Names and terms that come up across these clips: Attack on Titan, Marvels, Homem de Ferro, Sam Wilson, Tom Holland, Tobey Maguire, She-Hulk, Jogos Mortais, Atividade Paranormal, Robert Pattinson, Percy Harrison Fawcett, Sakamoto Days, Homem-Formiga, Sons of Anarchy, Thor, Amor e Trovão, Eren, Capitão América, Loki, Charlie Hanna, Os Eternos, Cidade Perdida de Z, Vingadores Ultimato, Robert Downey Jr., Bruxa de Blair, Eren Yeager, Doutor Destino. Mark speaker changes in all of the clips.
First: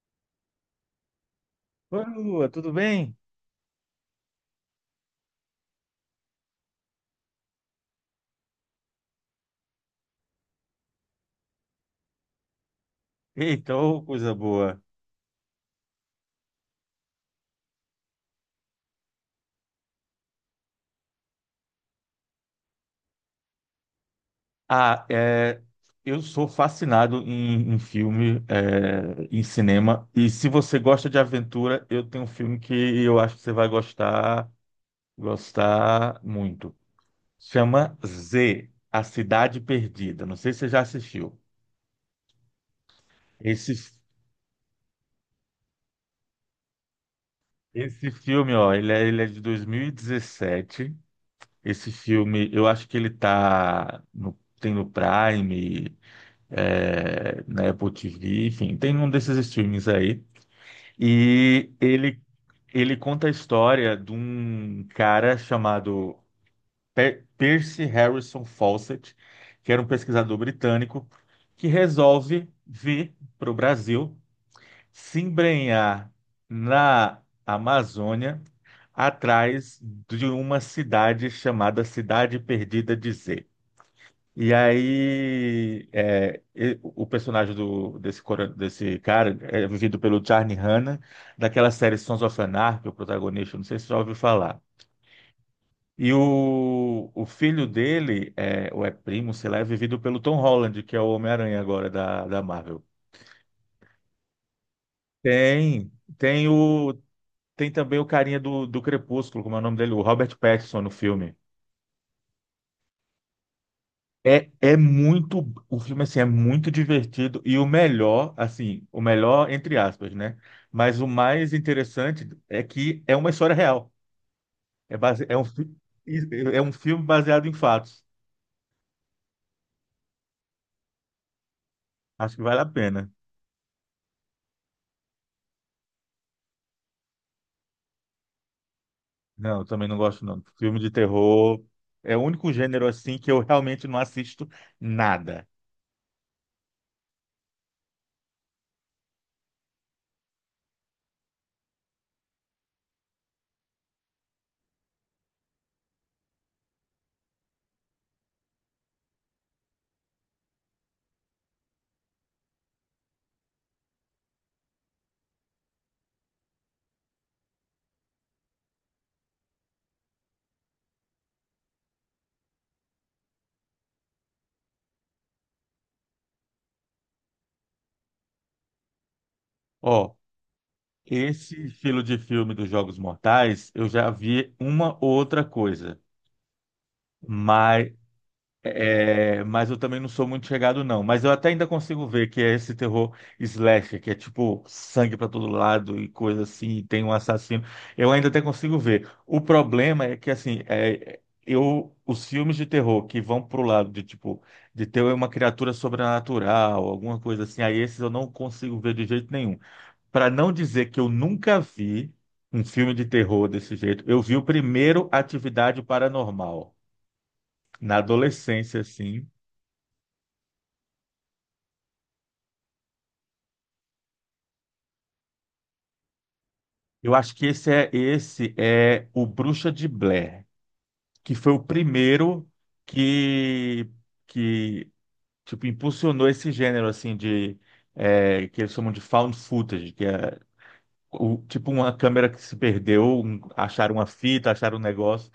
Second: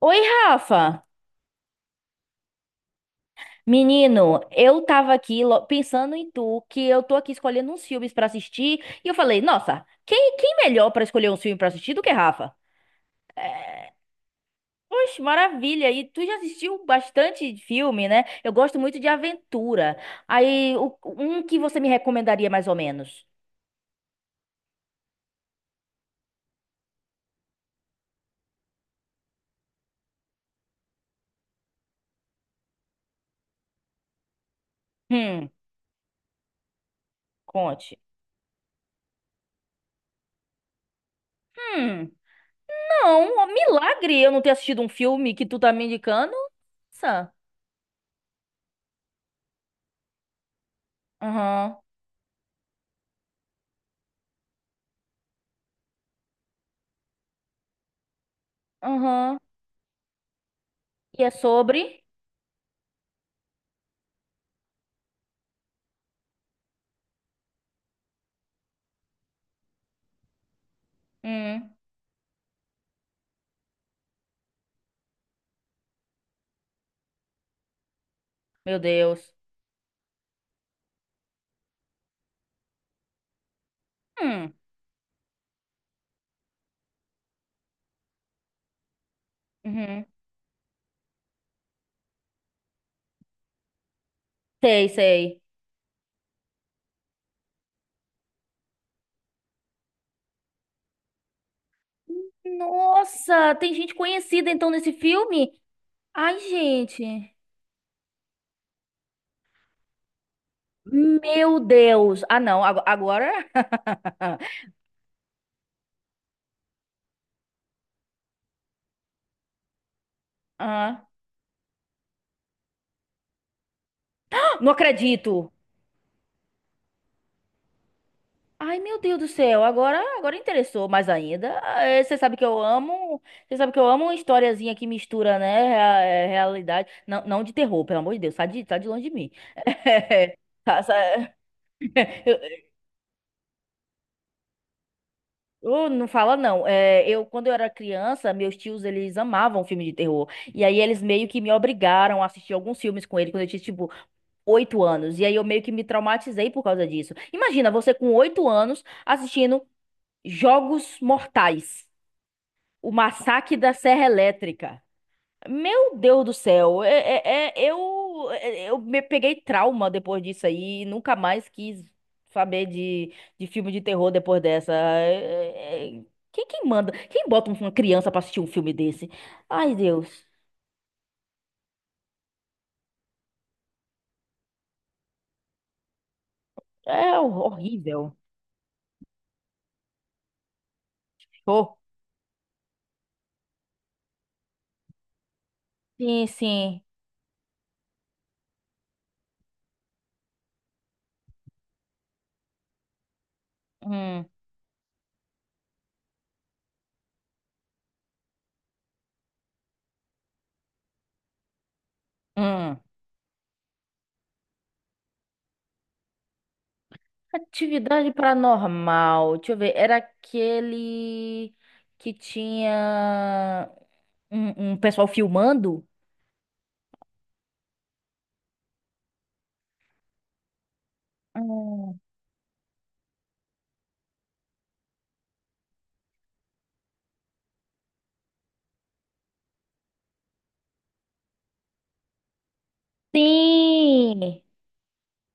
Speaker 1: Oi, Rafa!
Speaker 2: Oi, Lua, tudo bem?
Speaker 1: Menino, eu tava aqui pensando em tu, que eu tô aqui escolhendo uns filmes pra assistir, e eu falei, nossa, quem melhor pra escolher um filme pra assistir do que Rafa?
Speaker 2: Eita,
Speaker 1: É,
Speaker 2: ô, coisa boa.
Speaker 1: poxa, maravilha! E tu já assistiu bastante filme, né? Eu gosto muito de aventura. Aí, um que você me recomendaria mais ou menos?
Speaker 2: Ah, é, eu sou fascinado em filme, é, em cinema. E se você gosta de aventura, eu tenho um filme que eu acho que você vai gostar,
Speaker 1: Hum,
Speaker 2: gostar muito.
Speaker 1: conte.
Speaker 2: Chama Z, A Cidade Perdida. Não sei se você já assistiu.
Speaker 1: Hum, não, ó,
Speaker 2: Esse,
Speaker 1: milagre eu não ter assistido um filme que tu tá me indicando. Nossa.
Speaker 2: esse filme, ó, ele é de 2017.
Speaker 1: Aham,
Speaker 2: Esse filme, eu acho que ele tem no Prime. É, na Apple TV, enfim, tem um desses
Speaker 1: aham.
Speaker 2: streamings aí.
Speaker 1: E é
Speaker 2: E
Speaker 1: sobre?
Speaker 2: ele conta a história de um cara chamado Percy Harrison Fawcett, que era um pesquisador britânico, que
Speaker 1: Hum.
Speaker 2: resolve vir para o Brasil se embrenhar na Amazônia
Speaker 1: Meu Deus.
Speaker 2: atrás de uma cidade chamada Cidade Perdida de Z. E
Speaker 1: Hum.
Speaker 2: aí, o personagem desse cara é vivido
Speaker 1: Uhum.
Speaker 2: pelo Charlie Hanna, daquela série Sons of Anarchy, o protagonista, não sei se você já ouviu falar.
Speaker 1: Sei, sei.
Speaker 2: E o filho dele, é, ou é primo, sei lá, é vivido pelo Tom Holland, que é o Homem-Aranha agora da Marvel.
Speaker 1: Nossa, tem gente conhecida então nesse filme?
Speaker 2: Tem,
Speaker 1: Ai,
Speaker 2: tem o,
Speaker 1: gente.
Speaker 2: tem também o carinha do Crepúsculo, como é o nome dele? O Robert Pattinson no filme.
Speaker 1: Meu Deus. Ah, não, agora.
Speaker 2: É, é muito, o filme assim é muito divertido e o melhor, assim, o melhor entre aspas, né? Mas
Speaker 1: Ah,
Speaker 2: o mais interessante é que é uma história real.
Speaker 1: não
Speaker 2: É base, é um,
Speaker 1: acredito.
Speaker 2: fi- é um filme baseado em fatos.
Speaker 1: Ai, meu Deus do céu. Agora, agora interessou mais ainda. Eh, Você sabe
Speaker 2: Acho que
Speaker 1: que eu
Speaker 2: vale a pena.
Speaker 1: amo, você sabe que eu amo uma historiazinha que mistura, né, realidade. Não, não de terror, pelo amor de Deus, sai de longe de mim.
Speaker 2: Não, eu também não gosto não. Filme
Speaker 1: Tá,
Speaker 2: de terror é o único gênero assim que eu realmente não assisto nada.
Speaker 1: Não fala não. É, eu quando eu era criança, meus tios eles amavam filme de terror. E aí eles meio que me obrigaram a assistir alguns filmes com ele quando eu tinha tipo 8 anos. E aí eu meio que me traumatizei por causa disso. Imagina você com 8 anos assistindo Jogos Mortais, o Massacre da Serra Elétrica. Meu Deus do céu, eu me peguei trauma depois disso aí, nunca mais quis saber de filme de terror depois dessa. É- é- quem manda? Quem bota uma criança pra assistir um filme desse? Ai,
Speaker 2: Ó,
Speaker 1: Deus,
Speaker 2: esse estilo de filme dos Jogos Mortais, eu já vi uma outra coisa.
Speaker 1: é
Speaker 2: Mas
Speaker 1: horrível.
Speaker 2: mas eu também não sou muito chegado, não. Mas eu até ainda
Speaker 1: Show.
Speaker 2: consigo ver que é esse terror slasher, que é tipo sangue pra todo lado e
Speaker 1: Sim,
Speaker 2: coisa assim,
Speaker 1: sim.
Speaker 2: e tem um assassino. Eu ainda até consigo ver. O problema é que, assim, é, eu, os filmes de terror que vão pro lado de,
Speaker 1: Hum,
Speaker 2: tipo, de ter uma criatura sobrenatural, alguma coisa assim, aí esses eu não consigo ver de jeito nenhum. Pra não dizer que eu nunca vi um
Speaker 1: hum.
Speaker 2: filme de terror desse jeito, eu vi o primeiro Atividade Paranormal. Na
Speaker 1: Atividade
Speaker 2: adolescência, assim.
Speaker 1: paranormal, deixa eu ver, era aquele que tinha um pessoal filmando?
Speaker 2: Eu acho que esse é o Bruxa de Blair, que foi o
Speaker 1: Hum.
Speaker 2: primeiro que que tipo impulsionou esse gênero assim de é, que eles chamam de found footage, que é tipo uma câmera que se perdeu, acharam uma
Speaker 1: Sim.
Speaker 2: fita, acharam um negócio.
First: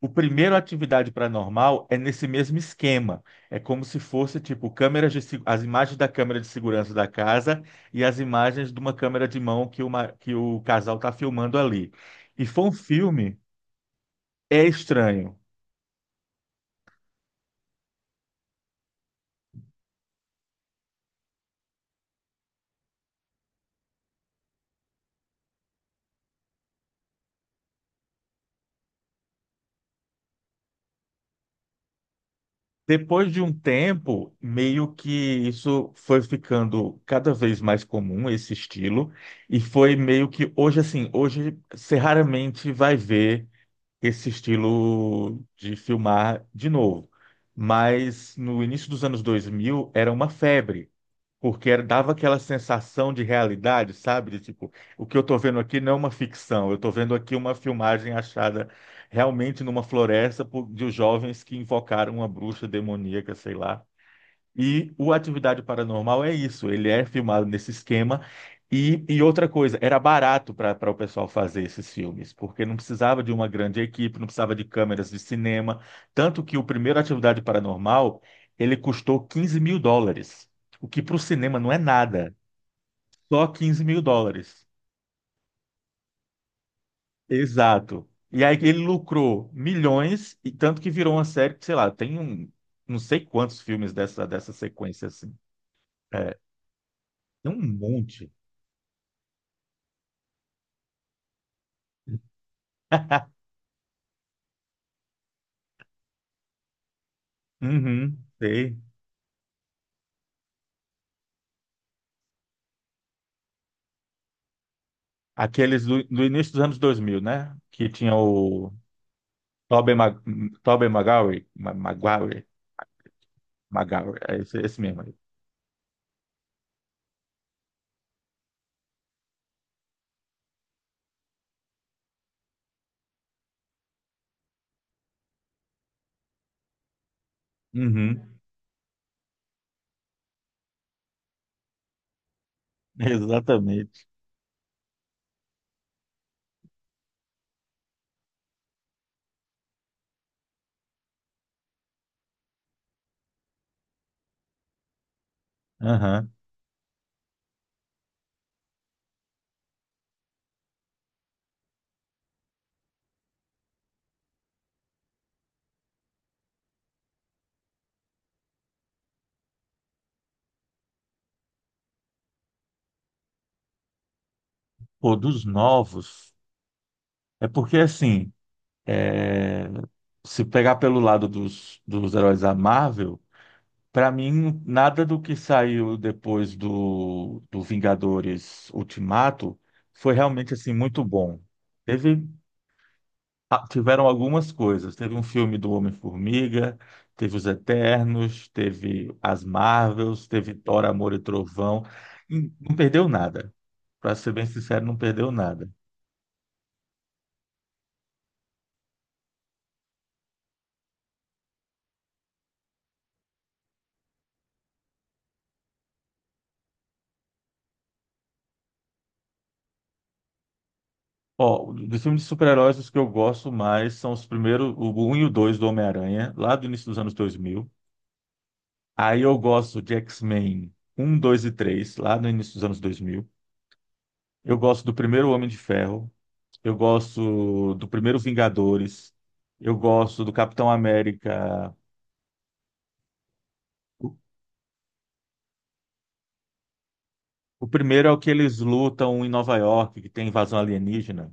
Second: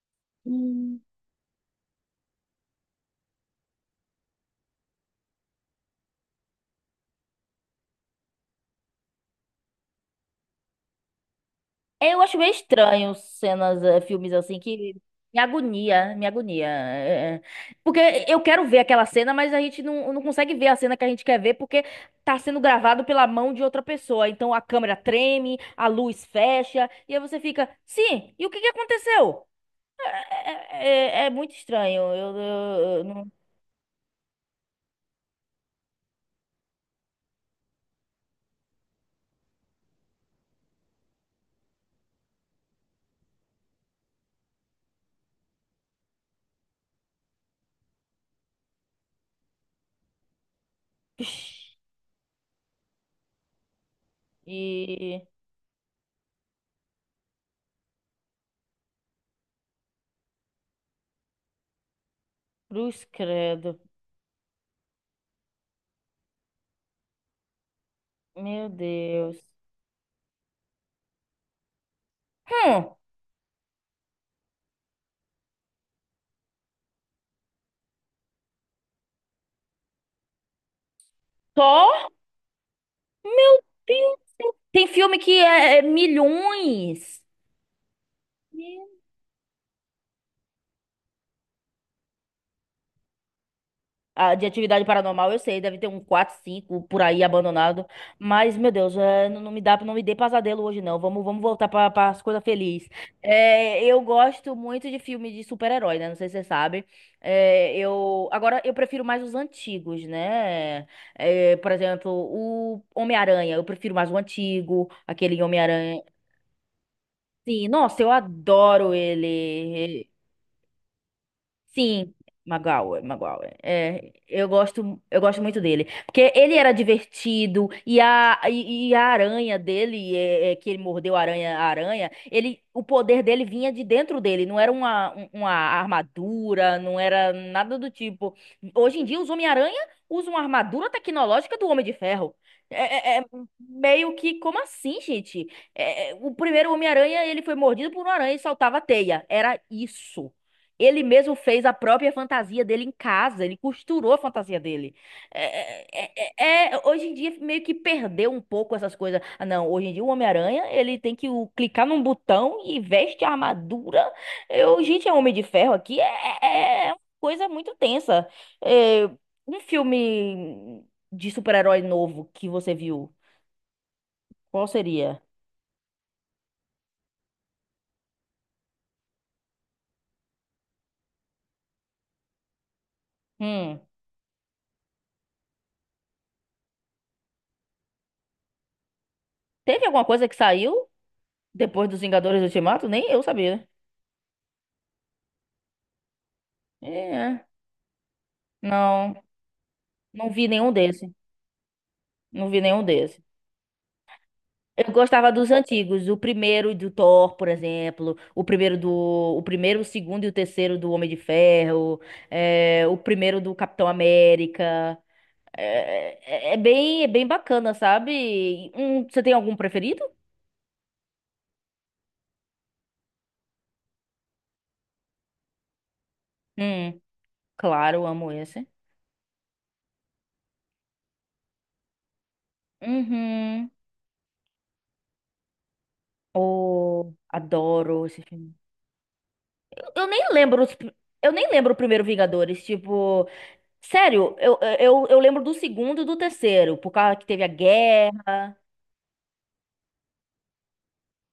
Speaker 2: O primeiro
Speaker 1: Hum.
Speaker 2: Atividade Paranormal é nesse mesmo esquema. É como se fosse tipo câmeras de, se- as imagens da câmera de segurança da casa e as imagens de uma câmera de mão que o casal está filmando ali.
Speaker 1: Eu acho
Speaker 2: E
Speaker 1: meio
Speaker 2: foi um
Speaker 1: estranho
Speaker 2: filme,
Speaker 1: cenas, filmes assim
Speaker 2: é
Speaker 1: que
Speaker 2: estranho.
Speaker 1: me agonia, me agonia. É, é. Porque eu quero ver aquela cena, mas a gente não consegue ver a cena que a gente quer ver porque tá sendo gravado pela mão de outra pessoa. Então a câmera treme, a luz fecha, e aí você fica, sim, e o que que aconteceu? É, é muito estranho. Eu não.
Speaker 2: Depois de um tempo, meio que isso foi ficando cada vez mais comum, esse estilo, e foi meio que hoje assim, hoje você raramente vai ver esse estilo de filmar de novo. Mas no início dos anos 2000 era uma febre, porque
Speaker 1: Ixi,
Speaker 2: dava aquela sensação de realidade, sabe? De, tipo, o que eu
Speaker 1: e.
Speaker 2: estou vendo aqui não é uma ficção, eu estou vendo aqui uma filmagem achada realmente numa floresta de jovens que invocaram uma bruxa
Speaker 1: Cruz
Speaker 2: demoníaca, sei
Speaker 1: credo.
Speaker 2: lá. E o Atividade Paranormal é isso, ele é filmado nesse esquema.
Speaker 1: Meu
Speaker 2: E
Speaker 1: Deus.
Speaker 2: outra coisa, era barato para o pessoal fazer esses filmes, porque não
Speaker 1: Hum.
Speaker 2: precisava de uma grande equipe, não precisava de câmeras de cinema. Tanto que o primeiro Atividade Paranormal, ele custou US$ 15 mil, o que para o cinema não é
Speaker 1: Só?
Speaker 2: nada, só
Speaker 1: Meu
Speaker 2: 15 mil
Speaker 1: Deus!
Speaker 2: dólares.
Speaker 1: Tem filme que é, é milhões.
Speaker 2: Exato. E aí ele
Speaker 1: Meu,
Speaker 2: lucrou milhões, e tanto que virou uma série que, sei lá, não sei quantos filmes dessa,
Speaker 1: ah, de
Speaker 2: dessa
Speaker 1: atividade
Speaker 2: sequência
Speaker 1: paranormal,
Speaker 2: assim.
Speaker 1: eu sei, deve ter um quatro
Speaker 2: É,
Speaker 1: 5 por aí
Speaker 2: tem um
Speaker 1: abandonado.
Speaker 2: monte.
Speaker 1: Mas, meu Deus, é, não, não me dá, não me dê pesadelo hoje, não. Vamos voltar para as coisas felizes. É, eu gosto muito de filme de super-herói, né? Não sei se você sabe. É,
Speaker 2: Uhum,
Speaker 1: eu, agora, eu
Speaker 2: sei.
Speaker 1: prefiro mais os antigos, né? É, por exemplo, o Homem-Aranha. Eu prefiro mais o antigo, aquele
Speaker 2: Aqueles
Speaker 1: Homem-Aranha.
Speaker 2: do início dos anos 2000, né?
Speaker 1: Sim,
Speaker 2: Que
Speaker 1: nossa, eu
Speaker 2: tinha o
Speaker 1: adoro
Speaker 2: Tobey
Speaker 1: ele.
Speaker 2: Mag, Tobey Maguire, Ma-
Speaker 1: Sim,
Speaker 2: Maguire,
Speaker 1: Magal, Magal. É,
Speaker 2: Maguire, é
Speaker 1: eu
Speaker 2: esse
Speaker 1: gosto,
Speaker 2: mesmo aí.
Speaker 1: eu gosto muito dele, porque ele era divertido e a aranha dele, que ele mordeu a aranha, ele, o poder dele vinha de dentro dele, não era uma armadura, não era nada do
Speaker 2: Uhum,
Speaker 1: tipo. Hoje em dia os Homem-Aranha usam a armadura tecnológica do Homem de Ferro. É, é- é
Speaker 2: exatamente.
Speaker 1: meio que, como assim, gente? O primeiro Homem-Aranha, ele foi mordido por uma aranha e saltava teia. Era isso. Ele mesmo fez a própria fantasia dele em casa, ele costurou a fantasia dele.
Speaker 2: Uhum.
Speaker 1: Hoje em dia meio que perdeu um pouco essas coisas. Ah, não, hoje em dia o Homem-Aranha, ele tem que clicar num botão e veste a armadura. Eu, gente, é Homem de Ferro aqui, uma coisa muito tensa. É, um filme de super-herói novo que você viu, qual
Speaker 2: Pô,
Speaker 1: seria?
Speaker 2: dos novos, é porque assim, é, se pegar pelo lado dos heróis da Marvel,
Speaker 1: Hum,
Speaker 2: pra mim, nada do que saiu depois do Vingadores Ultimato
Speaker 1: teve alguma
Speaker 2: foi
Speaker 1: coisa que
Speaker 2: realmente assim
Speaker 1: saiu
Speaker 2: muito bom.
Speaker 1: depois dos
Speaker 2: Teve
Speaker 1: Vingadores Ultimato? Nem eu sabia.
Speaker 2: tiveram algumas coisas. Teve um filme do Homem-Formiga, teve
Speaker 1: É,
Speaker 2: Os Eternos,
Speaker 1: não.
Speaker 2: teve as Marvels,
Speaker 1: Não vi
Speaker 2: teve
Speaker 1: nenhum
Speaker 2: Thor,
Speaker 1: desse.
Speaker 2: Amor e Trovão.
Speaker 1: Não
Speaker 2: E
Speaker 1: vi
Speaker 2: não
Speaker 1: nenhum
Speaker 2: perdeu
Speaker 1: desse.
Speaker 2: nada. Para ser bem sincero,
Speaker 1: Eu
Speaker 2: não
Speaker 1: gostava
Speaker 2: perdeu
Speaker 1: dos
Speaker 2: nada.
Speaker 1: antigos, o primeiro do Thor, por exemplo, o primeiro, o segundo e o terceiro do Homem de Ferro, o primeiro do Capitão América. É, bem bacana, sabe? Você tem algum preferido?
Speaker 2: Ó, dos filmes de super-heróis, os que eu gosto mais são os primeiros, o 1 e o 2 do Homem-Aranha, lá do início dos
Speaker 1: Hum,
Speaker 2: anos 2000.
Speaker 1: claro, amo esse.
Speaker 2: Aí eu gosto de X-Men um 2 e 3 lá no início dos anos 2000.
Speaker 1: Uhum.
Speaker 2: Eu gosto do primeiro Homem de Ferro. Eu
Speaker 1: Oh,
Speaker 2: gosto do
Speaker 1: adoro
Speaker 2: primeiro
Speaker 1: esse filme.
Speaker 2: Vingadores. Eu
Speaker 1: Eu, eu nem
Speaker 2: gosto do
Speaker 1: lembro
Speaker 2: Capitão
Speaker 1: os, pr- eu nem lembro
Speaker 2: América.
Speaker 1: o primeiro Vingadores, tipo,
Speaker 2: O
Speaker 1: sério, eu lembro do segundo e do terceiro, por causa que teve a
Speaker 2: o primeiro é o que
Speaker 1: guerra.
Speaker 2: eles lutam em Nova York, que tem invasão alienígena,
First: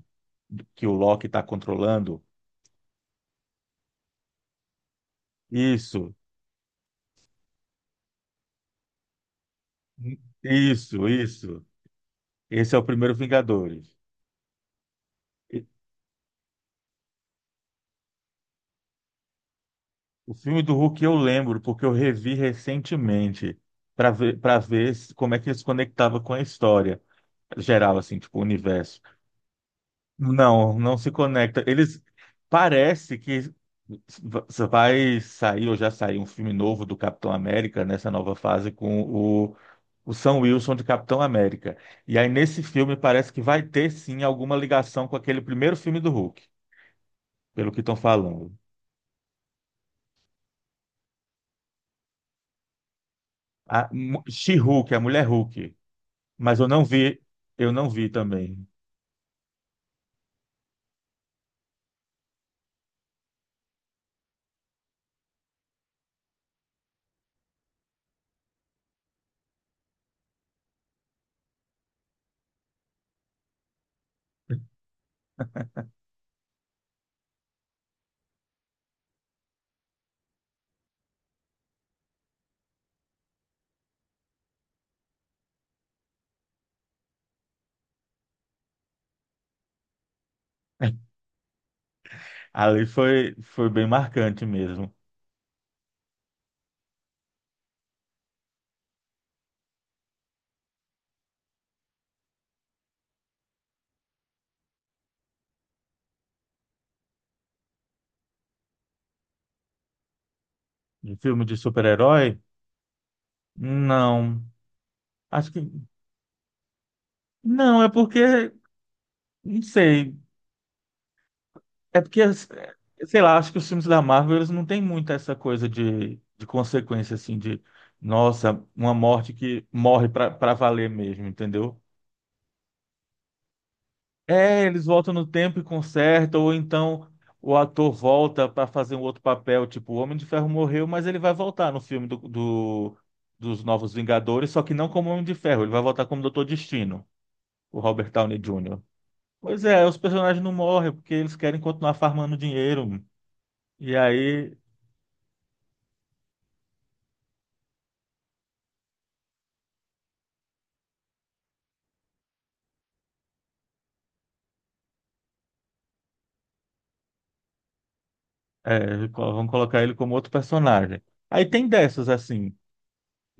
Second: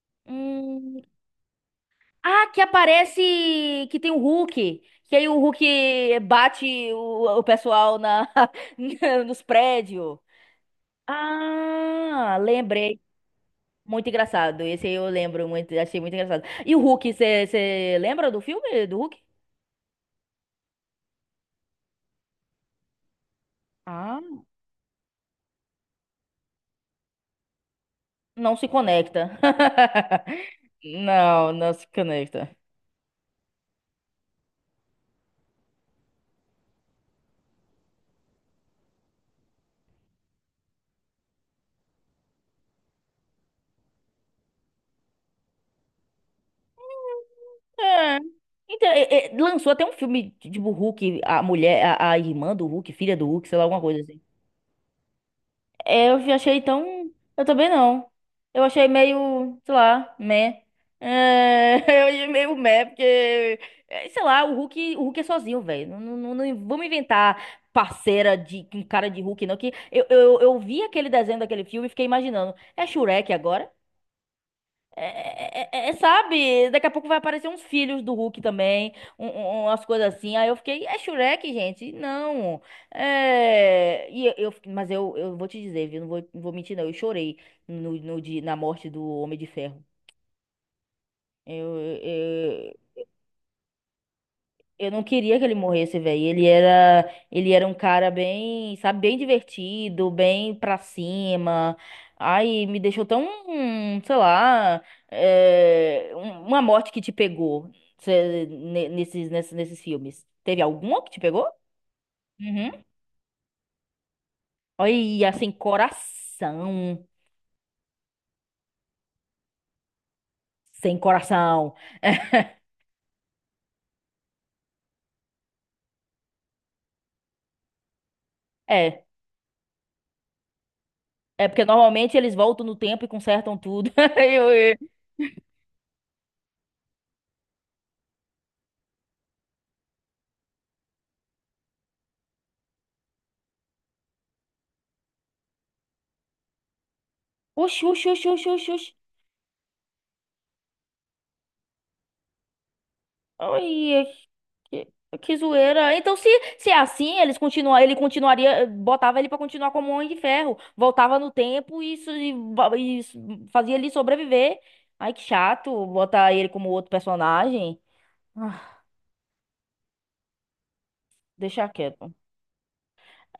Speaker 2: que o
Speaker 1: Hum.
Speaker 2: Loki está controlando.
Speaker 1: Ah, que aparece que tem o Hulk. Que aí o
Speaker 2: Isso,
Speaker 1: Hulk bate o pessoal na, nos prédios.
Speaker 2: isso, isso.
Speaker 1: Ah,
Speaker 2: Esse é o
Speaker 1: lembrei.
Speaker 2: primeiro Vingadores.
Speaker 1: Muito engraçado. Esse aí eu lembro
Speaker 2: E-
Speaker 1: muito, achei muito engraçado. E o Hulk, você lembra do filme do Hulk?
Speaker 2: O filme do Hulk eu lembro, porque eu revi recentemente para ver,
Speaker 1: Ah,
Speaker 2: para ver se- como é que ele se conectava com a história geral, assim, tipo, o
Speaker 1: não se
Speaker 2: universo.
Speaker 1: conecta.
Speaker 2: Não, não se
Speaker 1: Não,
Speaker 2: conecta.
Speaker 1: não se
Speaker 2: Eles
Speaker 1: conecta.
Speaker 2: parece que vai sair ou já saiu um filme novo do Capitão América nessa nova fase com o Sam Wilson de Capitão América. E aí nesse filme parece que vai ter sim alguma ligação com aquele primeiro filme do Hulk, pelo que estão
Speaker 1: É.
Speaker 2: falando.
Speaker 1: Então, lançou até um filme de- tipo Hulk, a mulher, a irmã do Hulk, filha do Hulk, sei lá, alguma coisa assim.
Speaker 2: She-Hulk, a mulher Hulk,
Speaker 1: É, eu
Speaker 2: mas
Speaker 1: achei tão. Eu também
Speaker 2: eu não
Speaker 1: não.
Speaker 2: vi
Speaker 1: Eu
Speaker 2: também.
Speaker 1: achei meio, sei lá, meh. É, eu achei meio meh, porque, sei lá, o Hulk é sozinho, velho. Não, não, não, não vamos inventar parceira de com cara de Hulk, não. Que eu vi aquele desenho daquele filme e fiquei imaginando. É Shurek agora? Sabe, daqui a pouco vai aparecer uns filhos do Hulk também, um, um- umas coisas assim. Aí eu fiquei, é Shrek, gente? Não. É, mas eu vou te dizer, viu? Não vou, não vou mentir, não. Eu chorei no, no, dia- na morte do Homem de Ferro. Eu,
Speaker 2: Ali foi bem marcante
Speaker 1: Eu
Speaker 2: mesmo.
Speaker 1: não queria que ele morresse, velho. Ele era um cara bem, sabe, bem divertido, bem pra cima. Ai, me deixou tão, sei lá, uma morte que te pegou nesses filmes. Teve alguma que
Speaker 2: De
Speaker 1: te
Speaker 2: filme
Speaker 1: pegou?
Speaker 2: de super-herói?
Speaker 1: Uhum.
Speaker 2: Não.
Speaker 1: Olha, sem
Speaker 2: Acho que.
Speaker 1: coração.
Speaker 2: Não, é porque. Não sei.
Speaker 1: Sem coração.
Speaker 2: É porque, é, sei lá, acho que os filmes da Marvel eles não têm muito essa coisa de, consequência, assim, de. Nossa, uma
Speaker 1: É,
Speaker 2: morte que morre pra valer mesmo,
Speaker 1: é porque
Speaker 2: entendeu?
Speaker 1: normalmente eles voltam no tempo e consertam tudo. Aí
Speaker 2: É,
Speaker 1: eu-
Speaker 2: eles voltam no tempo e consertam, ou então o ator volta para fazer um outro papel, tipo, o Homem de Ferro morreu, mas ele vai voltar no filme dos Novos Vingadores, só que não como Homem de Ferro, ele vai voltar como Doutor Destino, o
Speaker 1: oxi, oxi,
Speaker 2: Robert
Speaker 1: oxi,
Speaker 2: Downey
Speaker 1: oxi, oxi,
Speaker 2: Jr. Pois é, os personagens não morrem porque eles querem continuar farmando dinheiro, e
Speaker 1: oxi.
Speaker 2: aí
Speaker 1: Que, que zoeira. Então, se é assim, eles continua, ele continuaria, botava ele pra continuar como um Homem de Ferro. Voltava no tempo e fazia ele sobreviver. Ai, que chato botar ele como outro personagem. Ah,
Speaker 2: vão colocar ele como outro personagem. Aí
Speaker 1: deixa
Speaker 2: tem
Speaker 1: quieto.
Speaker 2: dessas, assim,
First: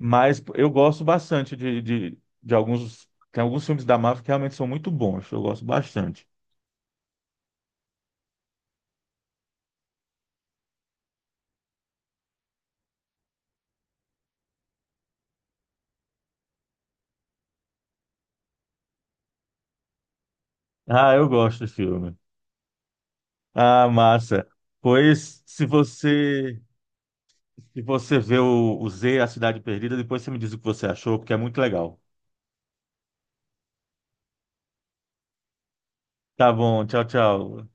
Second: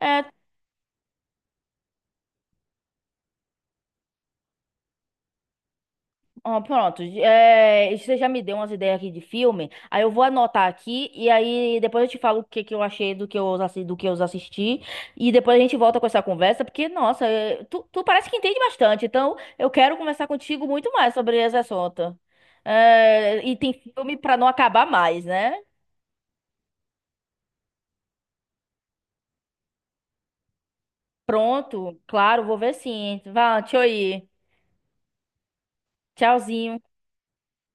Speaker 1: É,
Speaker 2: eu gosto bastante de alguns. Tem alguns filmes da Marvel que realmente são muito bons, eu gosto bastante.
Speaker 1: ó, pronto, você já me deu umas ideias aqui de filme, aí eu vou anotar aqui e aí depois eu te falo o que eu achei do que do que eu assisti e depois a gente volta com essa conversa, porque, nossa, é, tu parece que entende bastante, então eu quero conversar contigo muito mais
Speaker 2: Ah, eu
Speaker 1: sobre esse
Speaker 2: gosto do filme.
Speaker 1: assunto. É, e tem
Speaker 2: Ah,
Speaker 1: filme pra não
Speaker 2: massa.
Speaker 1: acabar mais,
Speaker 2: Pois,
Speaker 1: né?
Speaker 2: se você vê o Z, A Cidade Perdida, depois você me diz o que você achou, porque é muito
Speaker 1: Pronto,
Speaker 2: legal.
Speaker 1: claro, vou ver sim. Vá, tchau aí.
Speaker 2: Tá
Speaker 1: Tchauzinho.
Speaker 2: bom, tchau, tchau.